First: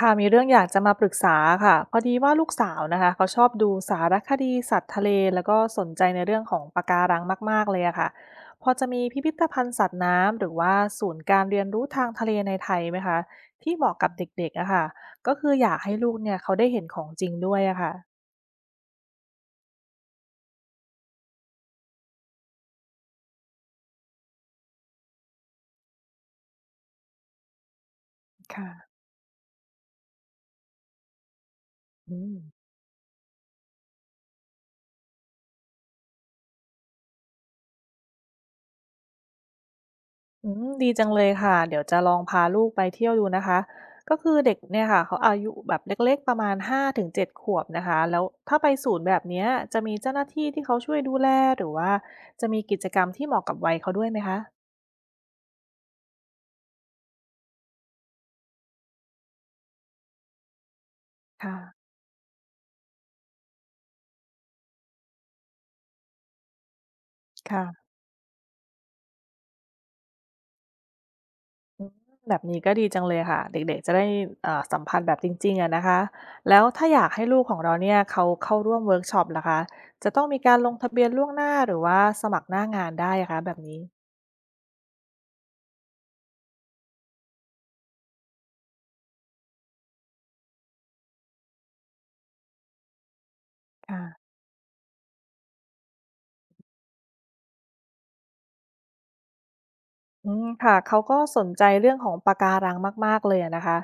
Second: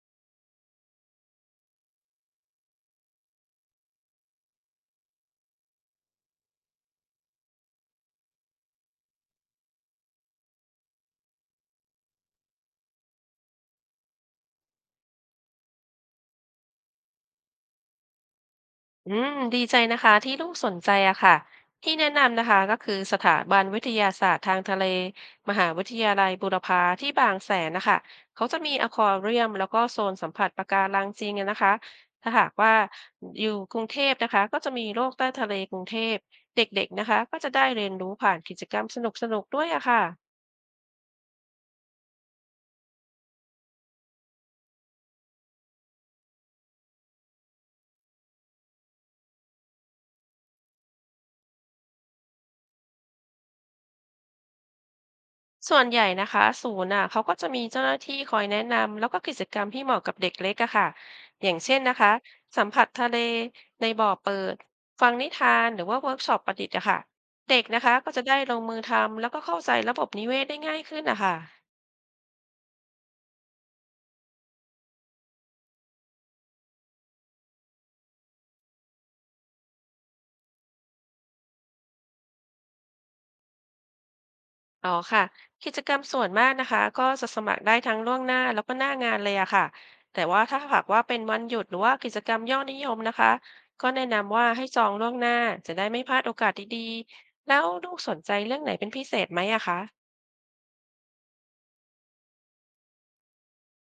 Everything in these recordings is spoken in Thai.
ค่ะมีเรื่องอยากจะมาปรึกษาค่ะพอดีว่าลูกสาวนะคะเขาชอบดูสารคดีสัตว์ทะเลแล้วก็สนใจในเรื่องของปะการังมากๆเลยอะค่ะพอจะมีพิพิธภัณฑ์สัตว์น้ำหรือว่าศูนย์การเรียนรู้ทางทะเลในไทยไหมคะที่เหมาะกับเด็กๆอะค่ะก็คืออยากให้ลูกเนี่ยเขาได้เห็นของจริงด้วยอะค่ะอืมดีใจนะคะที่ลูกสนใจอะค่ะที่แนะนำนะคะก็คือสถาบันวิทยาศาสตร์ทางทะเลมหาวิทยาลัยบูรพาที่บางแสนนะคะเขาจะมีอคค่ะวาเรียมแล้วก็โซนสัมผัสปะการังจริงอะนะคะอืถ้าม หากว่าอยู่กรุงเทพนะคะก็จะมีโลกใต้ทะเลกรุงเทพเด็กๆนะคะก็จะได้เรียนรู้ผ่านกิจกรรมสนุกๆด้วยอะค่ะ อืมดีจังเลยค่ะเดี๋ยวจะลองพาลูกไปเที่ยวดูนะคะก็คือเด็กเนี่ยค่ะเขาอายุแบบเล็กๆประมาณ5 ถึง 7ขวบนะคะแล้วถ้าไปศูนย์แบบเนี้ยจะมีเจ้าหน้าที่ที่เขาช่วยดูแลหรือว่าจะมีกิจกรรมที่เหมาะกับวัยเขาด้วยไหมคะส่วนใหญ่นะคะศูนย์อ่ะเขาก็จะมีเจ้าหน้าที่คอยแนะนำแล้วก็กิจกรรมที่เหมาะกับเด็กเล็กอะค่ะอย่าค่ะงเช่นนะคะสัมผัสทะเลในบ่อเปิดฟังนิทานหรือว่าเวิร์กช็อปประดิษฐ์อะค่ะเด็กนะค่ะคะก็จะได้ลงมือทำแล้วก็เข้าใจระบบนิเวศได้ง่ายขึ้นนะคะ อืมแบบนี้ก็ดีจังเลยค่ะเด็กๆจะได้สัมผัสแบบจริงๆอะนะคะแล้วถ้าอยากให้ลูกของเราเนี่ยเขาเข้าร่วมเวิร์กช็อปล่ะคะจะต้องมีการลงทะเบียนล่วงหน้าหรือว่าสมัครหน้างานได้อะคะแบบนี้อ๋อค่ะกิจกรรมส่วนมากนะคะก็จะสมัครได้ทั้งล่วงหน้าแล้วก็หน้างานเลยอะค่ะแต่ว่าถ้าหากว่าเป็นวันหยุดหรือว่ากิจกรรมยอดนิยมนะคะก็แนะค่ะ นำว่าให้จองล่วงหน้าจะได้ไม่พลาดโอกาสดีๆแล้วลูกสนใจเรื่องไหนเป็นพิเศษไหมอะคะ อืมค่ะเขาก็สนใจเรื่องของปะการังมากๆเลยอะนะคะ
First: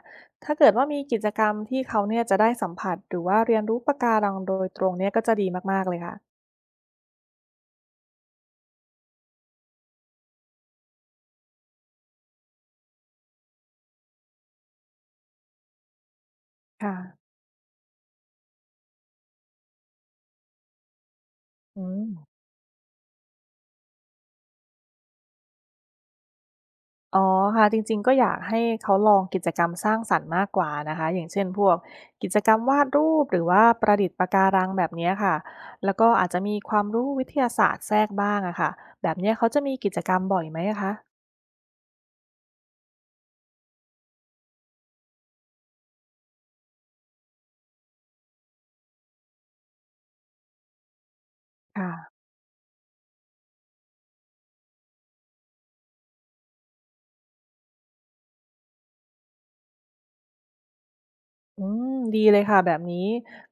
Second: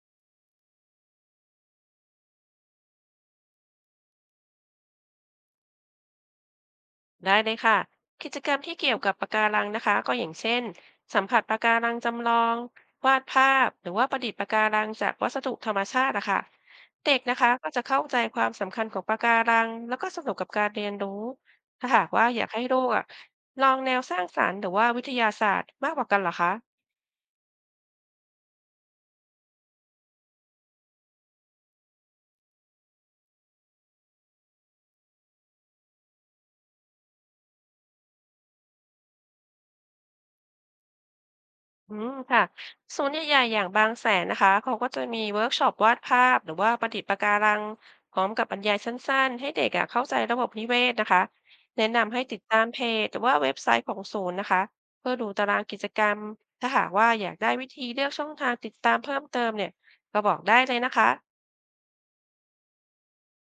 ถ้าเกิดว่ามีกิจกรรมที่เขาเนี่ยจะได้สัมผัสหรือว่าเรียนรู้ปะการังโดยตรงเนี่ยก็จะดีมากๆเลยค่ะได้เลยค่ะกิจกรรมที่เกี่ยวกับปะการังนะคะก็อย่างเช่นสัมผัสปะการังจำลองวาดภาพหรือว่าประดิษฐ์ปะการังจากวัสดุธรรมชาตินะคะค่ะเด็กนะคะก็จะเข้าใจความสำคัญของปะการังแล้วก็สนุกกับการเรียนรู้อืถ้าหามกว่าอยากให้ลูกอะลองแนวสร้างสรรค์หรือว่าวิทยาศาสตร์มากกว่ากันเหรอคะ อ๋อค่ะจริงๆก็อยากให้เขาลองกิจกรรมสร้างสรรค์มากกว่านะคะอย่างเช่นพวกกิจกรรมวาดรูปหรือว่าประดิษฐ์ปะการังแบบเนี้ยค่ะแล้วก็อาจจะมีความรู้วิทยาศาสตร์แทรกบ้างอะค่ะแบบเนี้ยเขาจะมีกิจกรรมบ่อยไหมอะคะอืมค่ะศูนย์ใหญ่ๆอย่างบางแสนนะคะเขาก็จะมีเวิร์กช็อปวาดภาพ หรือว่าประดิษฐ์ปะการังพร้อมกับบรรยายสั้นๆ ให้เด็กอะเข้าใจระบบนิเวศนะคะแนะค่ะ นำให้ติดตามเพจหรือว่าเว็บไซต์ของศูนย์นะคะเพื่อดูตารางกิจกรรม ถ้าหากว่าอยากได้วิธีเลือกช่องทางติดตามเพิ่มเติมเนี่ยก็บอกได้เลยนะคะ อืมดีเลยค่ะแบบนี้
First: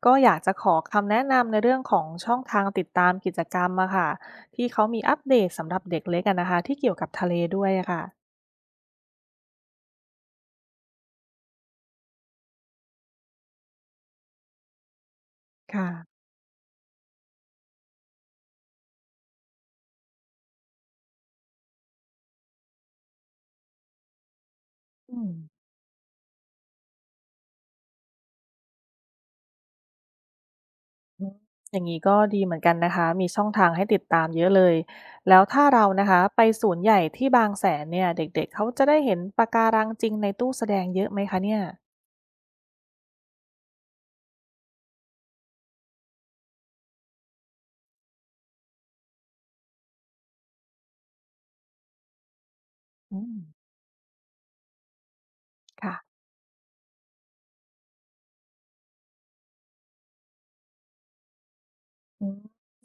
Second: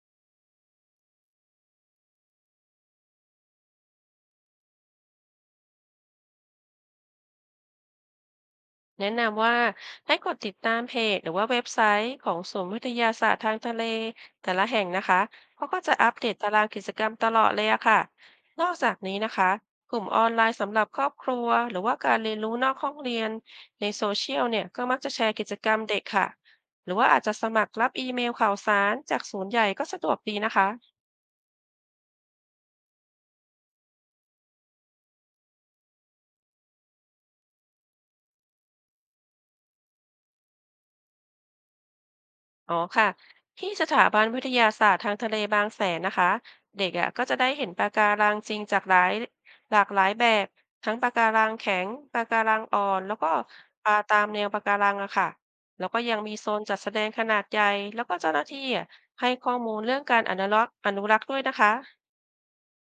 ก็อยากจะขอคำแนะนำในเรื่องของช่องทางติดตามกิจกรรมอะค่ะที่เขามีอัปเดตสำหรับเด็กเล็กอะนะคะที่เกี่ยวกับทะเลด้วยอะค่ะแนะนำว่าให้กดติดตามเพจหรือว่าเว็บไซต์ของศูนย์วิทยาศาสตร์ทางทะเลแต่ละแห่งนะคะเขาก็ค่ะจะอัปเดตตารางกิจกรรมตลอดเลยอะค่ะนอกจากนี้นะคะกลุ่มออนไลน์สำหรับครอบครัวหรือว่าการเรียนรู้นอกห้องเรียนในโซเชียลเนี่ยก็มักจะอืแชมร์กิจกรรมเด็กค่ะหรือว่าอาจจะสมัครรับอีเมลข่าวสารจากศูนย์ใหญ่ก็สะดวกดีนะคะ อืมอย่างนี้ก็ดีเหมือนกันนะคะมีช่องทางให้ติดตามเยอะเลยแล้วถ้าเรานะคะไปศูนย์ใหญ่ที่บางแสนเนี่ยเด็กๆเขาจะได้เห็นปะการังจริงในตู้แสดงเยอะไหมคะเนี่ยอ๋อค่ะที่สถาบันวิทยาศาสตร์ทางทะเลบางแสนนะคะเด็กอ่ะก็จะได้เห็นปะการังจริงจากหลากหลายแบบทั้งปะการังแข็งปะการังอ่อนแล้อืวก็มปลาตามแนวปะการังอะค่ะแล้วค่ะ ก็ยังมีโซนจัดแสดงขนาดใหญ่แล้วก็เจ้าหน้าที่อะให้ข้อมูลเรื่องการอนุรักษ์ด้วยนะคะ อืม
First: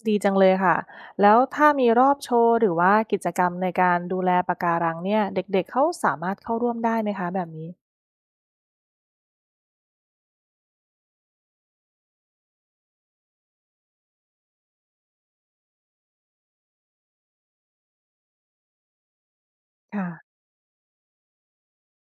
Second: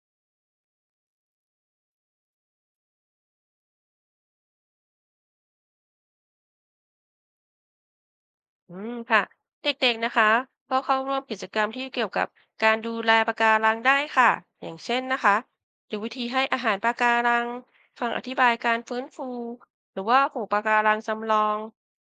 ดีจังเลยค่ะแล้วถ้ามีรอบโชว์หรือว่ากิจกรรมในการดูแลปะการังเนี่ยเด็กๆเขาสามารถเข้าร่วมได้ไหมคะแบบนี้อืมค่ะเด็กๆนะคะก็เข้าร่วมกิจกรรมที่เกี่ยวกับการดูแลปะการังได้ค่ะอย่างเช่นนะคะหรือวิธีให้อาหารปะการังฟังอธิบายการฟื้นฟูหรือค่ะว่าปลูกปะการังจำลอง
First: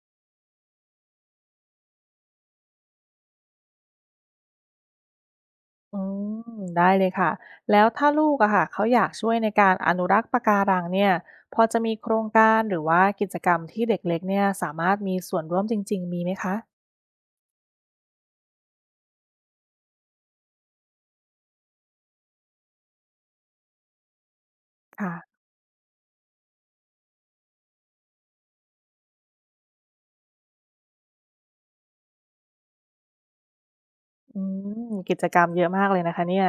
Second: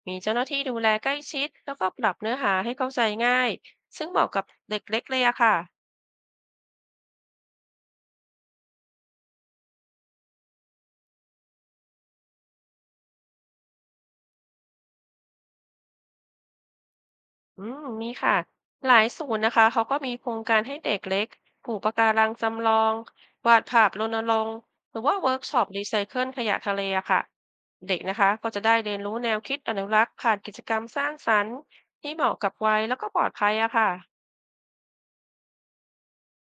มีเจ้าหน้าที่ดูแลใกล้ชิดแล้วก็ปรับเนื้อหาให้เข้าใจง่ายซึ่งเหมาะกับเด็กเล็กเลยอะค่ะ อืมได้เลยค่ะแล้วถ้าลูกอะค่ะเขาอยากช่วยในการอนุรักษ์ปะการังเนี่ยพอจะมีโครงการหรือว่ากิจกรรมที่เด็กเล็กเนี่ยสามารถมีส่วนร่วมจริงๆมีไหมคะอืมมีค่ะหลายศูนย์นะคะเขาก็มีโครงการให้เด็กเล็กปลูกปะการังจำลองวาดภาพรณรงค์หรือค่ะ ว่าเวิร์กช็อปรีไซเคิลขยะทะเลอะค่ะเด็กนะคะก็จะได้เรียนรู้แนวคิดอนุรักษ์ผ่านกิจกรรมสร้างสรรค์ที่เหมาะกับวัยแล้วก็ปลอดภัยอะค่ะ อืมกิจกรรมเยอะมากเลยนะคะเนี่ย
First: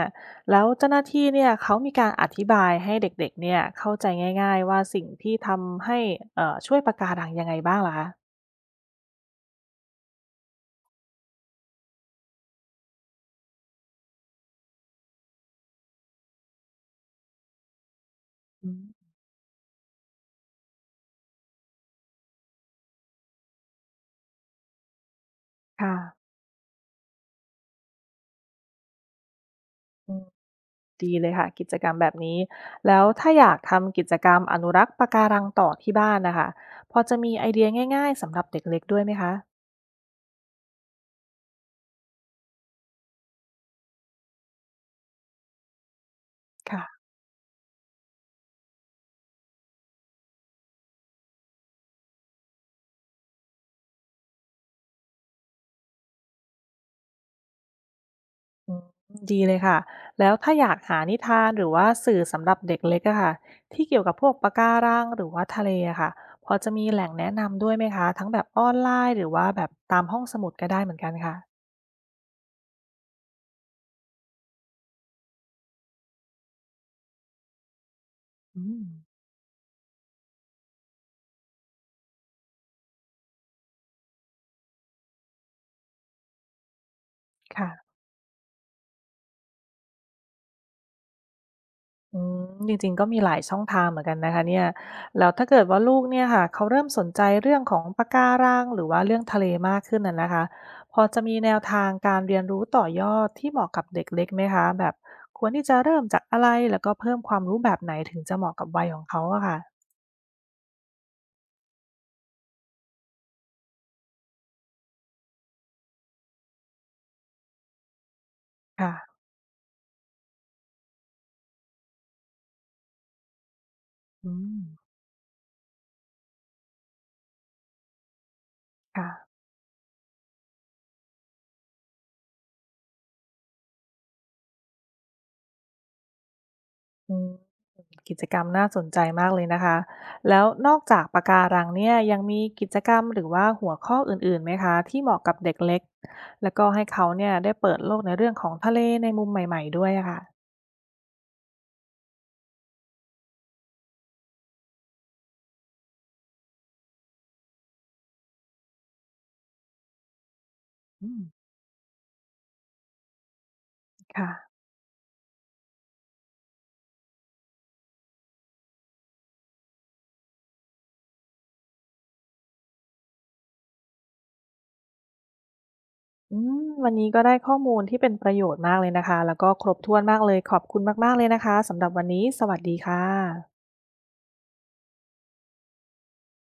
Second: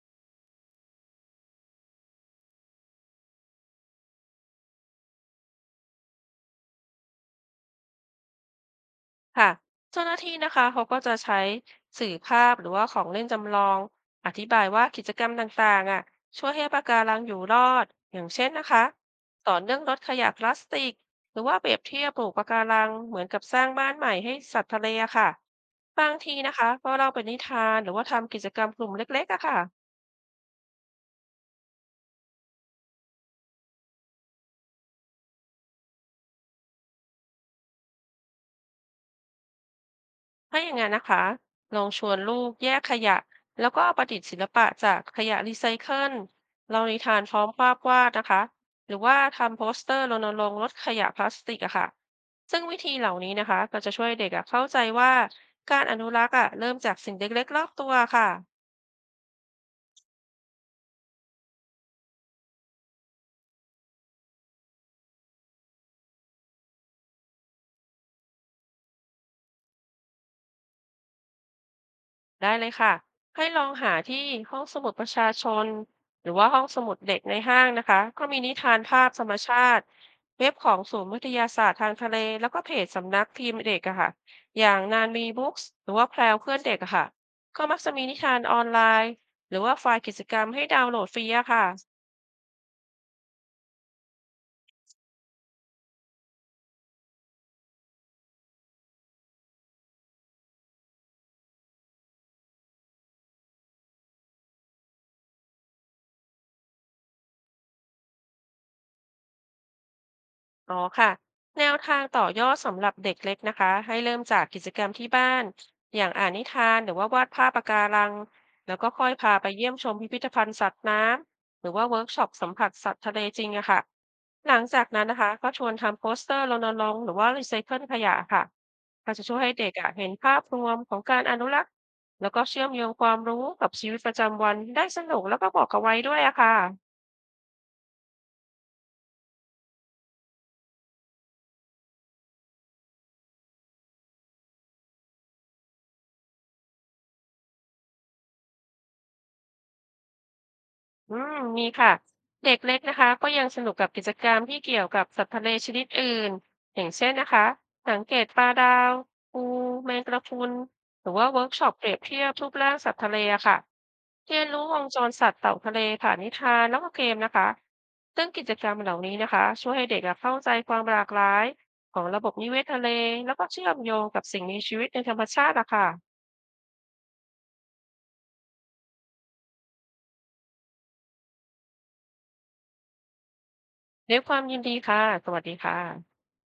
แล้วเจ้าหน้าที่เนี่ยเขามีการอธิบายให้เด็กๆเนี่ยเข้าใจง่ายๆว่าสิ่งที่ทำให้ช่วยปะการังยังไงบ้างล่ะคะค่ะเจ้าหน้าที่นะคะเขาก็จะใช้สื่อภาพหรือว่าของเล่นจำลองอธิบายว่ากิจกรรมต่างๆอ่ะช่วยให้ปะการังอยู่รอดอย่างเช่นนะอืคะมสอนเรื่องลดขยะพลาสติกหรือว่าเปรียบเทียบปลูกปะการังเหมือนกับสร้างบ้านใหม่ให้สัตว์ทะเลอะค่ะค่ะบางทีนะคะก็เล่าเป็นนิทานหรือว่าทำกิจกรรมกลุ่มเล็กๆอะค่ะ อืมดีเลยค่ะกิจกรรมแบบนี้แล้วถ้าอยากทำกิจกรรมอนุรักษ์ปะการังต่อที่บ้านนะคะพอจะมีไอเดียง่ายๆสำหรับเด็กเล็กด้วยไหมคะถ้าอย่างนั้นนะคะลองชวนลูกแยกขยะแล้วก็เอาประดิษฐ์ศิลปะจากขยะรีไซเคิลเรานิค่ะ ทานพร้อมภาพวาดนะคะหรือว่าทำโปสเตอร์รณรงค์ลดขยะพลาสติกอะค่ะซึ่งวิธีเหล่านี้นะคะก็จะช่วยเด็กอะเข้าใจว่าการอนุรักษ์อะเริ่มจากสิ่งเล็กๆรอบตัวค่ะ อืมดีเลยค่ะ แล้วถ้าอยากหานิทานหรือว่าสื่อสำหรับเด็กเล็กอะค่ะที่เกี่ยวกับพวกปะการังหรือว่าทะเลอะค่ะพอจะมีแหล่งแนะนำด้วยไหมคะทั้งแบบออนไลน์หรือว่าแบบตามห้องสมุดก็ได้เหมือนกันค่ะได้เลยค่ะให้ลองหาที่ห้องสมุดประชาชนหรือว่าห้องสมุดเด็กในห้างนะคะก็มีนิอืทานมภาพธรรมชาติเว็บของศูนย์วิทยาศาสตร์ทางทะเลแล้วก็เพจสำนักพิมพ์เด็กอะค่ะอย่างนานมีบุ๊กส์หรือว่าแพรวเพื่อนเด็กอะค่ะก็ค่ะ มักจะมีนิทานออนไลน์หรือว่าไฟล์กิจกรรมให้ดาวน์โหลดฟรีอะค่ะ อืมจริงๆก็มีหลายช่องทางเหมือนกันนะคะเนี่ยแล้วถ้าเกิดว่าลูกเนี่ยค่ะเขาเริ่มสนใจเรื่องของปะการังหรือว่าเรื่องทะเลมากขึ้นน่ะนะคะพอจะมีแนวทางการเรียนรู้ต่อยอดที่เหมาะกับเด็กเล็กไหมคะแบบควรที่จะเริ่มจากอะไรแล้วก็เพิ่มความรู้แบบไหนถึงจะเหมาะกับวัยของเขาอะค่ะอ๋อค่ะแนวทางต่อยอดสำหรับเด็กเล็กนะคะให้เริ่มจากกิจกรรมที่บ้านอย่างอ่านนิทานหรือว่าวาดภาพปะการังแล้วก็ค่ะค่อยพาไปเยี่ยมชมพิพิธภัณฑ์สัตว์น้ำหรือว่าเวิร์กช็อปสัมผัสสัตว์ทะเลจริงอะค่ะอืหลัมงจากนั้นนะคะก็ชวนทำโปสเตอร์รณรงค์หรือว่ารีไซเคิลขยะค่ะค่ะก็จะช่วยให้เด็กอะเห็นภาพรวมของการอนุรักษ์แล้วก็เชื่อมโยงความรู้กับชีวิตประจำวันได้สนุกแล้วก็บอกเอาไว้ด้วยอะค่ะ อืม กิจกรรมน่าสนใจมากเลยนะคะแล้วนอกจากปะการังเนี่ยยังมีกิจกรรมหรือว่าหัวข้ออื่นๆไหมคะที่เหมาะกับเด็กเล็กแล้วก็ให้เขาเนี่ยได้เปิดโลกในเรื่องของทะเลในมุมใหม่ๆด้วยอะค่ะอืมมีค่ะเด็กเล็กนะคะก็ยังสนุกกับกิจกรรมที่เกี่ยวกับสัตว์ทะเลชนิดอื่นอย่างเช่นนะคะสังเกตปลาดาวปูแมงกระพรุนหอืรือมว่าเวิร์กช็อปเปรียบเทียบรูปร่างสัตว์ทะเลอะค่ะเรียนค่ะรู้วงจรสัตว์เต่าทะเลผ่านนิทานแล้วก็เกมนะคะซึ่งกิจกรรมเหล่านี้นะคะช่วยให้เด็กอะเข้าใจความหลากหลายของระบบนิเวศทะเลแล้วก็เชื่อมโยงกับสิ่งมีชีวิตในธรรมชาติอะค่ะอืมวันนี้ก็ได้ข้อมูลที่เป็นประโยชน์มากเลยนะคะแล้วก็ครบถ้วนมากเลยขอบคุณมากๆเลยนะคะสำหรับวันนี้สวัสดีค่ะด้วยความยินดีค่ะสวัสดีค่ะ